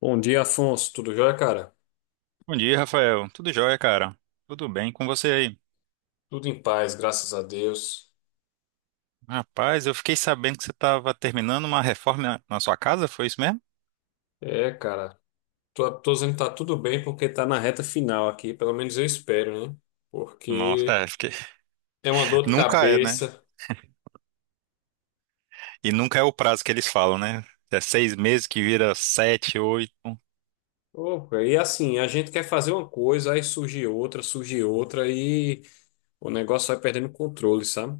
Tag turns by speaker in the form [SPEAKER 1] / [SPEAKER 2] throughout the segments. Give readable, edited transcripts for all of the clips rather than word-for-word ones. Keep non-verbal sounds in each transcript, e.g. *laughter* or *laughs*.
[SPEAKER 1] Bom dia, Afonso. Tudo jóia, cara?
[SPEAKER 2] Bom dia, Rafael. Tudo jóia, cara? Tudo bem com você aí?
[SPEAKER 1] Tudo em paz, graças a Deus.
[SPEAKER 2] Rapaz, eu fiquei sabendo que você estava terminando uma reforma na sua casa, foi isso mesmo?
[SPEAKER 1] É, cara, tô dizendo que tá tudo bem porque tá na reta final aqui, pelo menos eu espero, né?
[SPEAKER 2] Nossa,
[SPEAKER 1] Porque
[SPEAKER 2] é, fiquei.
[SPEAKER 1] é uma
[SPEAKER 2] *laughs*
[SPEAKER 1] dor de
[SPEAKER 2] Nunca é, né?
[SPEAKER 1] cabeça.
[SPEAKER 2] E nunca é o prazo que eles falam, né? É 6 meses que vira sete, oito.
[SPEAKER 1] Ô, cara, e assim, a gente quer fazer uma coisa, aí surge outra e o negócio vai perdendo controle, sabe?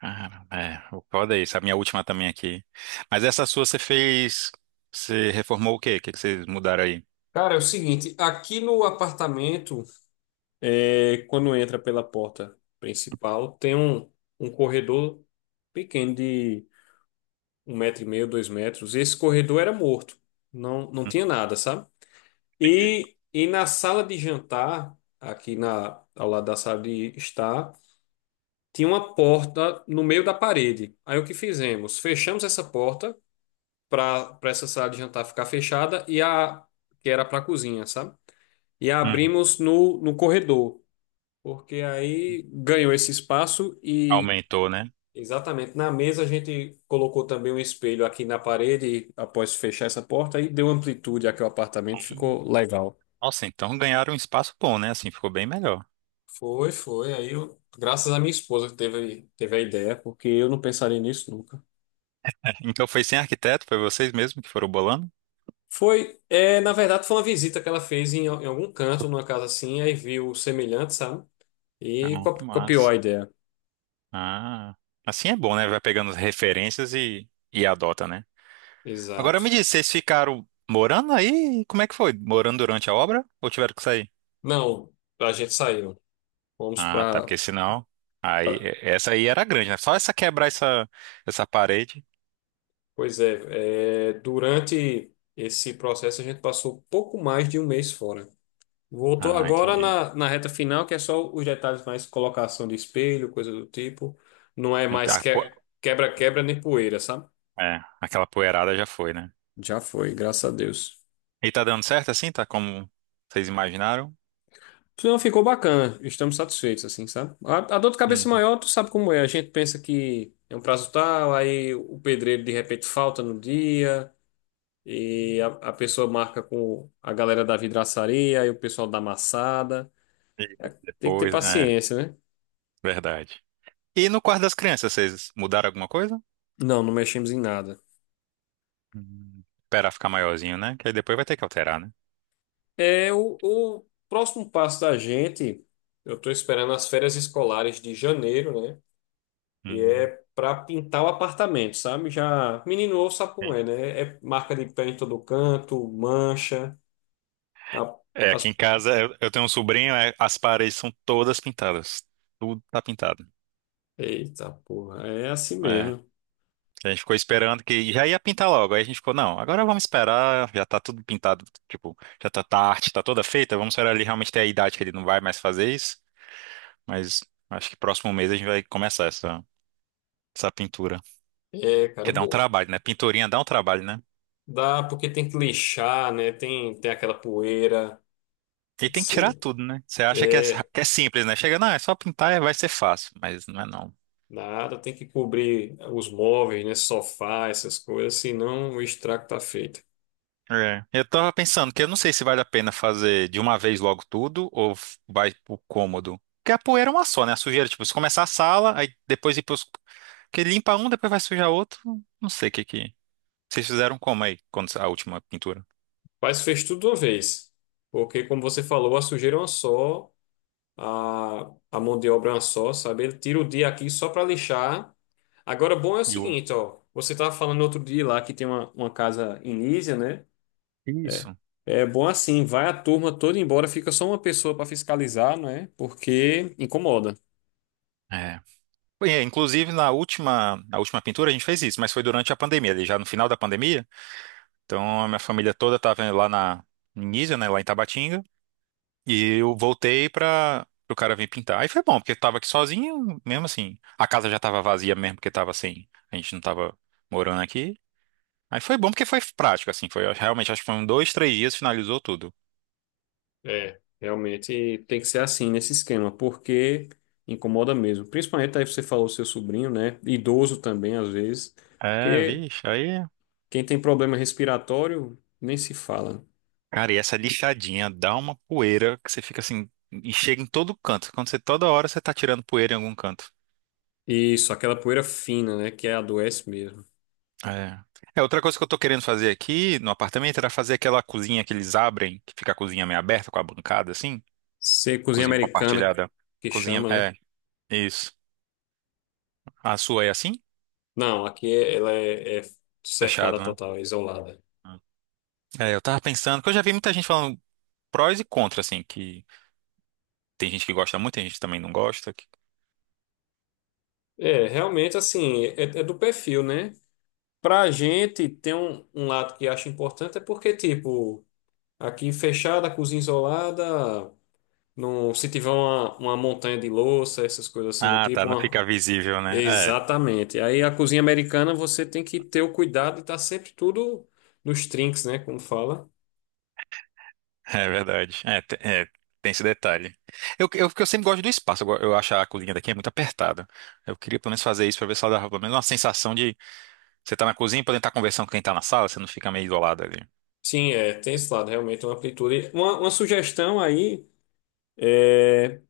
[SPEAKER 2] Cara, é, o foda é isso. A minha última também aqui. Mas essa sua você fez. Você reformou o quê? O que que vocês mudaram aí?
[SPEAKER 1] Cara, é o seguinte, aqui no apartamento, é, quando entra pela porta principal, tem um corredor pequeno, 1,5 metro, 2 metros. Esse corredor era morto, não tinha nada, sabe?
[SPEAKER 2] Entendi.
[SPEAKER 1] E na sala de jantar, aqui ao lado da sala de estar, tinha uma porta no meio da parede. Aí o que fizemos? Fechamos essa porta para essa sala de jantar ficar fechada e a que era para a cozinha, sabe? E a
[SPEAKER 2] Uhum.
[SPEAKER 1] abrimos no corredor, porque aí ganhou esse espaço. E
[SPEAKER 2] Aumentou, né?
[SPEAKER 1] exatamente, na mesa a gente colocou também um espelho aqui na parede e após fechar essa porta aí deu amplitude aqui ao apartamento,
[SPEAKER 2] Hum.
[SPEAKER 1] ficou legal.
[SPEAKER 2] Nossa, então ganharam um espaço bom, né? Assim, ficou bem melhor.
[SPEAKER 1] Foi, foi. Aí eu, graças à minha esposa que teve a ideia, porque eu não pensaria nisso nunca.
[SPEAKER 2] Então foi sem arquiteto, foi vocês mesmos que foram bolando?
[SPEAKER 1] Foi, é, na verdade foi uma visita que ela fez em algum canto, numa casa assim, aí viu o semelhante, sabe? E
[SPEAKER 2] Ah, que
[SPEAKER 1] copiou
[SPEAKER 2] massa.
[SPEAKER 1] a ideia.
[SPEAKER 2] Ah, assim é bom, né? Vai pegando as referências e, adota, né? Agora me
[SPEAKER 1] Exato.
[SPEAKER 2] diz, vocês ficaram morando aí? Como é que foi? Morando durante a obra ou tiveram que sair?
[SPEAKER 1] Não, a gente saiu. Fomos
[SPEAKER 2] Ah, tá,
[SPEAKER 1] para,
[SPEAKER 2] porque senão aí essa aí era grande, né? Só essa quebrar essa parede.
[SPEAKER 1] pois é, é, durante esse processo a gente passou pouco mais de um mês fora. Voltou
[SPEAKER 2] Ah,
[SPEAKER 1] agora
[SPEAKER 2] entendi.
[SPEAKER 1] na reta final, que é só os detalhes mais colocação de espelho, coisa do tipo. Não é
[SPEAKER 2] Não
[SPEAKER 1] mais
[SPEAKER 2] tá,
[SPEAKER 1] que- quebra-quebra nem poeira, sabe?
[SPEAKER 2] é, aquela poeirada já foi, né?
[SPEAKER 1] Já foi, graças a Deus.
[SPEAKER 2] E tá dando certo assim, tá como vocês imaginaram?
[SPEAKER 1] Não, ficou bacana, estamos satisfeitos, assim, sabe? A dor de cabeça é
[SPEAKER 2] Uhum.
[SPEAKER 1] maior, tu sabe como é. A gente pensa que é um prazo tal, aí o pedreiro de repente falta no dia. E a pessoa marca com a galera da vidraçaria e o pessoal da amassada.
[SPEAKER 2] E
[SPEAKER 1] Tem que ter
[SPEAKER 2] depois, é,
[SPEAKER 1] paciência, né?
[SPEAKER 2] verdade. E no quarto das crianças, vocês mudaram alguma coisa?
[SPEAKER 1] Não, não mexemos em nada.
[SPEAKER 2] Esperar ficar maiorzinho, né? Que aí depois vai ter que alterar, né?
[SPEAKER 1] É o próximo passo da gente. Eu estou esperando as férias escolares de janeiro, né? E é
[SPEAKER 2] Hum,
[SPEAKER 1] para pintar o apartamento, sabe? Já menino ou sabe como
[SPEAKER 2] entendi.
[SPEAKER 1] é, né? É marca de pé em todo canto, mancha. a-
[SPEAKER 2] É, aqui em
[SPEAKER 1] as...
[SPEAKER 2] casa eu tenho um sobrinho, as paredes são todas pintadas. Tudo tá pintado.
[SPEAKER 1] Eita porra, é assim
[SPEAKER 2] É,
[SPEAKER 1] mesmo.
[SPEAKER 2] a gente ficou esperando que já ia pintar logo. Aí a gente ficou, não, agora vamos esperar, já tá tudo pintado, tipo, já tá a arte, tá toda feita, vamos esperar ele realmente ter a idade que ele não vai mais fazer isso. Mas acho que próximo mês a gente vai começar essa pintura.
[SPEAKER 1] É, cara,
[SPEAKER 2] Que dá um trabalho, né? Pinturinha dá um trabalho, né?
[SPEAKER 1] dá porque tem que lixar, né? Tem aquela poeira.
[SPEAKER 2] E tem que tirar
[SPEAKER 1] Você,
[SPEAKER 2] tudo, né? Você acha
[SPEAKER 1] é,
[SPEAKER 2] que é simples, né? Chega, não, é só pintar e vai ser fácil, mas não é não.
[SPEAKER 1] nada, tem que cobrir os móveis, né? Sofá, essas coisas, senão o estrago tá feito.
[SPEAKER 2] É. Eu tava pensando que eu não sei se vale a pena fazer de uma vez logo tudo ou vai pro cômodo. Porque a poeira é uma só, né? A sujeira, tipo, se começar a sala, aí depois ir pros. Porque limpa um, depois vai sujar outro. Não sei o que que. Vocês fizeram como aí, quando a última pintura?
[SPEAKER 1] Mas fez tudo de uma vez, porque, como você falou, a sujeira é uma só, a mão de obra é uma só, sabe? Ele tira o dia aqui só para lixar. Agora, bom é o
[SPEAKER 2] E o-
[SPEAKER 1] seguinte, ó. Você tava falando outro dia lá que tem uma casa em Nísia, né? É.
[SPEAKER 2] Isso.
[SPEAKER 1] É bom assim, vai a turma toda embora, fica só uma pessoa para fiscalizar, não é? Porque incomoda.
[SPEAKER 2] É. Bem, inclusive, na última pintura a gente fez isso, mas foi durante a pandemia, ali já no final da pandemia. Então a minha família toda estava lá na em Nísia, né, lá em Tabatinga, e eu voltei para o cara vir pintar. Aí foi bom, porque eu tava aqui sozinho, mesmo assim. A casa já tava vazia mesmo, porque tava assim, a gente não tava morando aqui. Aí foi bom porque foi prático, assim, foi eu realmente, acho que foram 2, 3 dias, finalizou tudo.
[SPEAKER 1] É, realmente tem que ser assim nesse esquema, porque incomoda mesmo. Principalmente aí você falou seu sobrinho, né? Idoso também, às vezes,
[SPEAKER 2] É,
[SPEAKER 1] porque
[SPEAKER 2] vixe, aí.
[SPEAKER 1] quem tem problema respiratório nem se fala.
[SPEAKER 2] Cara, e essa lixadinha dá uma poeira que você fica assim, e chega em todo canto. Quando você toda hora você tá tirando poeira em algum canto.
[SPEAKER 1] Isso, aquela poeira fina, né? Que é adoece mesmo.
[SPEAKER 2] É. É, outra coisa que eu tô querendo fazer aqui no apartamento era fazer aquela cozinha que eles abrem, que fica a cozinha meio aberta com a bancada assim,
[SPEAKER 1] Você, cozinha
[SPEAKER 2] cozinha
[SPEAKER 1] americana,
[SPEAKER 2] compartilhada.
[SPEAKER 1] que
[SPEAKER 2] Cozinha,
[SPEAKER 1] chama, né?
[SPEAKER 2] é, isso. A sua é assim?
[SPEAKER 1] Não, aqui é, ela é, é cercada
[SPEAKER 2] Fechado, né?
[SPEAKER 1] total, é isolada.
[SPEAKER 2] É, eu tava pensando, que eu já vi muita gente falando prós e contra assim, que tem gente que gosta muito, tem gente que também não gosta.
[SPEAKER 1] É, realmente, assim, é, é do perfil, né? Pra gente, tem um lado que acho importante, é porque, tipo, aqui fechada, cozinha isolada, no, se tiver uma montanha de louça, essas coisas assim do
[SPEAKER 2] Ah, tá,
[SPEAKER 1] tipo,
[SPEAKER 2] não
[SPEAKER 1] uma.
[SPEAKER 2] fica visível, né? É,
[SPEAKER 1] Exatamente. Aí a cozinha americana você tem que ter o cuidado de estar sempre tudo nos trinques, né? Como fala.
[SPEAKER 2] *laughs* é verdade. É, tem esse detalhe. Porque eu sempre gosto do espaço, eu acho a cozinha daqui é muito apertada. Eu queria pelo menos fazer isso pra ver se ela dava pelo menos uma sensação. Você tá na cozinha podendo estar conversando com quem tá na sala, você não fica meio isolado ali.
[SPEAKER 1] Sim, é, tem esse lado, realmente uma amplitude. Uma sugestão aí é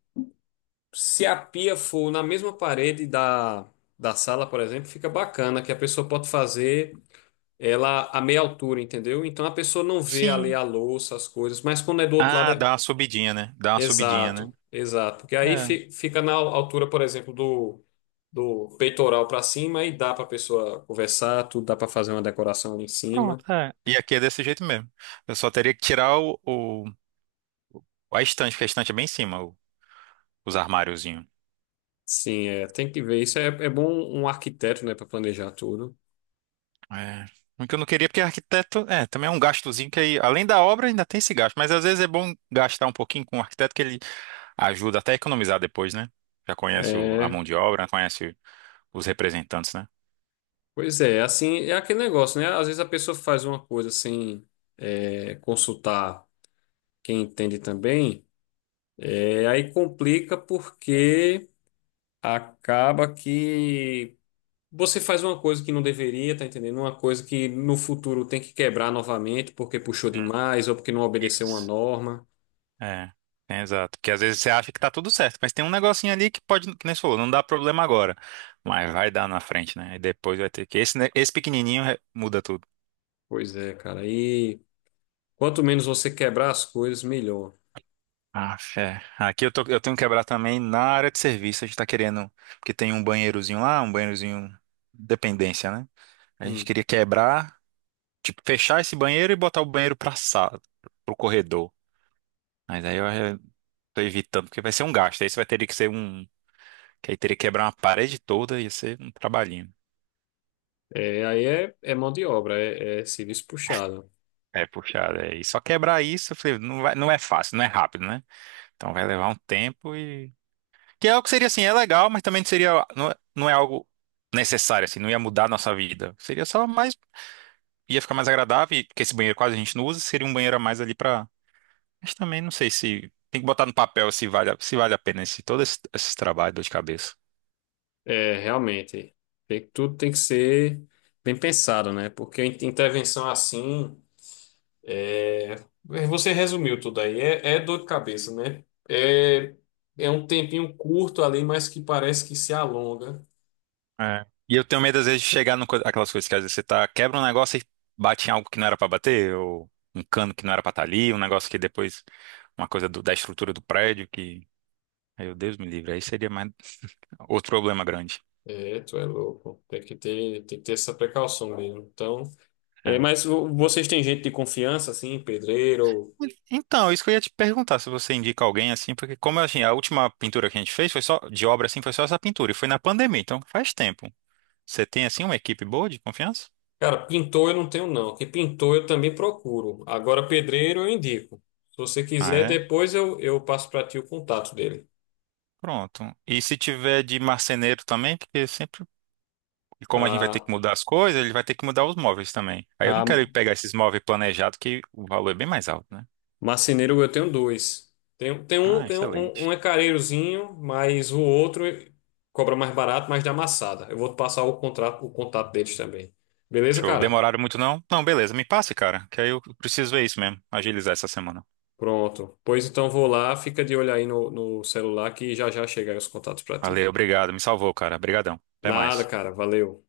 [SPEAKER 1] se a pia for na mesma parede da sala, por exemplo, fica bacana, que a pessoa pode fazer ela a meia altura, entendeu? Então a pessoa não vê ali
[SPEAKER 2] Sim.
[SPEAKER 1] a louça, as coisas, mas quando é do outro lado
[SPEAKER 2] Ah,
[SPEAKER 1] é
[SPEAKER 2] dá uma subidinha, né? Dá uma subidinha, né?
[SPEAKER 1] exato, exato. Porque aí
[SPEAKER 2] É.
[SPEAKER 1] fica na altura, por exemplo, do peitoral para cima e dá para a pessoa conversar, tudo dá para fazer uma decoração ali em
[SPEAKER 2] Pronto,
[SPEAKER 1] cima.
[SPEAKER 2] é. E aqui é desse jeito mesmo. Eu só teria que tirar a estante, porque a estante é bem em cima, os armáriozinhos.
[SPEAKER 1] Sim, é, tem que ver. Isso é, é bom um arquiteto, né, para planejar tudo.
[SPEAKER 2] É. O que eu não queria, porque arquiteto, também é um gastozinho que aí, além da obra, ainda tem esse gasto. Mas às vezes é bom gastar um pouquinho com o arquiteto, que ele ajuda até a economizar depois, né? Já conhece a
[SPEAKER 1] É,
[SPEAKER 2] mão de obra, conhece os representantes, né?
[SPEAKER 1] pois é, assim, é aquele negócio, né? Às vezes a pessoa faz uma coisa sem, é, consultar quem entende também, é, aí complica porque acaba que você faz uma coisa que não deveria, tá entendendo? Uma coisa que no futuro tem que quebrar novamente porque puxou
[SPEAKER 2] Hum,
[SPEAKER 1] demais ou porque não obedeceu uma
[SPEAKER 2] isso.
[SPEAKER 1] norma.
[SPEAKER 2] É, é exato. Porque às vezes você acha que tá tudo certo, mas tem um negocinho ali que pode, que nem você falou, não dá problema agora, mas vai dar na frente, né? E depois vai ter que. Esse pequenininho muda tudo.
[SPEAKER 1] Pois é, cara. E quanto menos você quebrar as coisas, melhor.
[SPEAKER 2] Ah, fé. Aqui eu tenho que quebrar também na área de serviço. A gente tá querendo, porque tem um banheirozinho lá, um banheirozinho dependência, né? A gente
[SPEAKER 1] Hum.
[SPEAKER 2] queria quebrar, tipo, fechar esse banheiro e botar o banheiro pra sala, pro corredor. Mas aí eu tô evitando, porque vai ser um gasto. Aí você vai ter que ser um. Que aí teria que quebrar uma parede toda e ia ser um trabalhinho.
[SPEAKER 1] É, aí é, é mão de obra, é, é serviço puxado.
[SPEAKER 2] É, puxado. É. E só quebrar isso, eu falei, não vai, não é fácil, não é rápido, né? Então vai levar um tempo e que é algo que seria assim, é legal, mas também seria, não, não é algo necessário, assim, não ia mudar a nossa vida. Seria só mais, ia ficar mais agradável, porque esse banheiro quase a gente não usa, seria um banheiro a mais ali pra. Mas também não sei se. Tem que botar no papel se vale, se vale a pena esse, todo esse trabalho, dor de cabeça.
[SPEAKER 1] É, realmente. Tudo tem que ser bem pensado, né? Porque intervenção assim. É, você resumiu tudo aí. É, é dor de cabeça, né? É, é um tempinho curto ali, mas que parece que se alonga.
[SPEAKER 2] É. E eu tenho medo, às vezes, de chegar no co- aquelas coisas que às vezes você tá, quebra um negócio e bate em algo que não era pra bater, ou um cano que não era pra estar ali, um negócio que depois, uma coisa da estrutura do prédio que. Meu Deus me livre, aí seria mais outro problema grande.
[SPEAKER 1] É, tu é louco. Tem que ter essa precaução mesmo. Então, é,
[SPEAKER 2] É.
[SPEAKER 1] mas vocês têm gente de confiança, assim, pedreiro?
[SPEAKER 2] Então, isso que eu ia te perguntar, se você indica alguém assim, porque como assim, a última pintura que a gente fez foi só de obra assim, foi só essa pintura e foi na pandemia, então faz tempo. Você tem assim uma equipe boa de confiança?
[SPEAKER 1] Cara, pintor eu não tenho não, que pintor eu também procuro. Agora pedreiro eu indico. Se você
[SPEAKER 2] Ah,
[SPEAKER 1] quiser,
[SPEAKER 2] é?
[SPEAKER 1] depois eu passo para ti o contato dele.
[SPEAKER 2] Pronto. E se tiver de marceneiro também, porque sempre, e como a gente vai ter
[SPEAKER 1] A,
[SPEAKER 2] que mudar as coisas, ele vai ter que mudar os móveis também. Aí eu não
[SPEAKER 1] a
[SPEAKER 2] quero ir pegar esses móveis planejados que o valor é bem mais alto, né?
[SPEAKER 1] marceneiro eu tenho dois. Tem, tem um,
[SPEAKER 2] Ah,
[SPEAKER 1] tem um, um um
[SPEAKER 2] excelente.
[SPEAKER 1] é careirozinho, mas o outro cobra mais barato, mas dá amassada. Eu vou te passar o contrato, o contato deles também. Beleza,
[SPEAKER 2] Show.
[SPEAKER 1] cara?
[SPEAKER 2] Demoraram muito não? Não, beleza, me passe, cara, que aí eu preciso ver isso mesmo, agilizar essa semana.
[SPEAKER 1] Pronto. Pois então vou lá, fica de olho aí no celular que já já chega aí os contatos para ti.
[SPEAKER 2] Valeu, obrigado, me salvou, cara. Obrigadão. Até
[SPEAKER 1] Nada,
[SPEAKER 2] mais.
[SPEAKER 1] cara, valeu.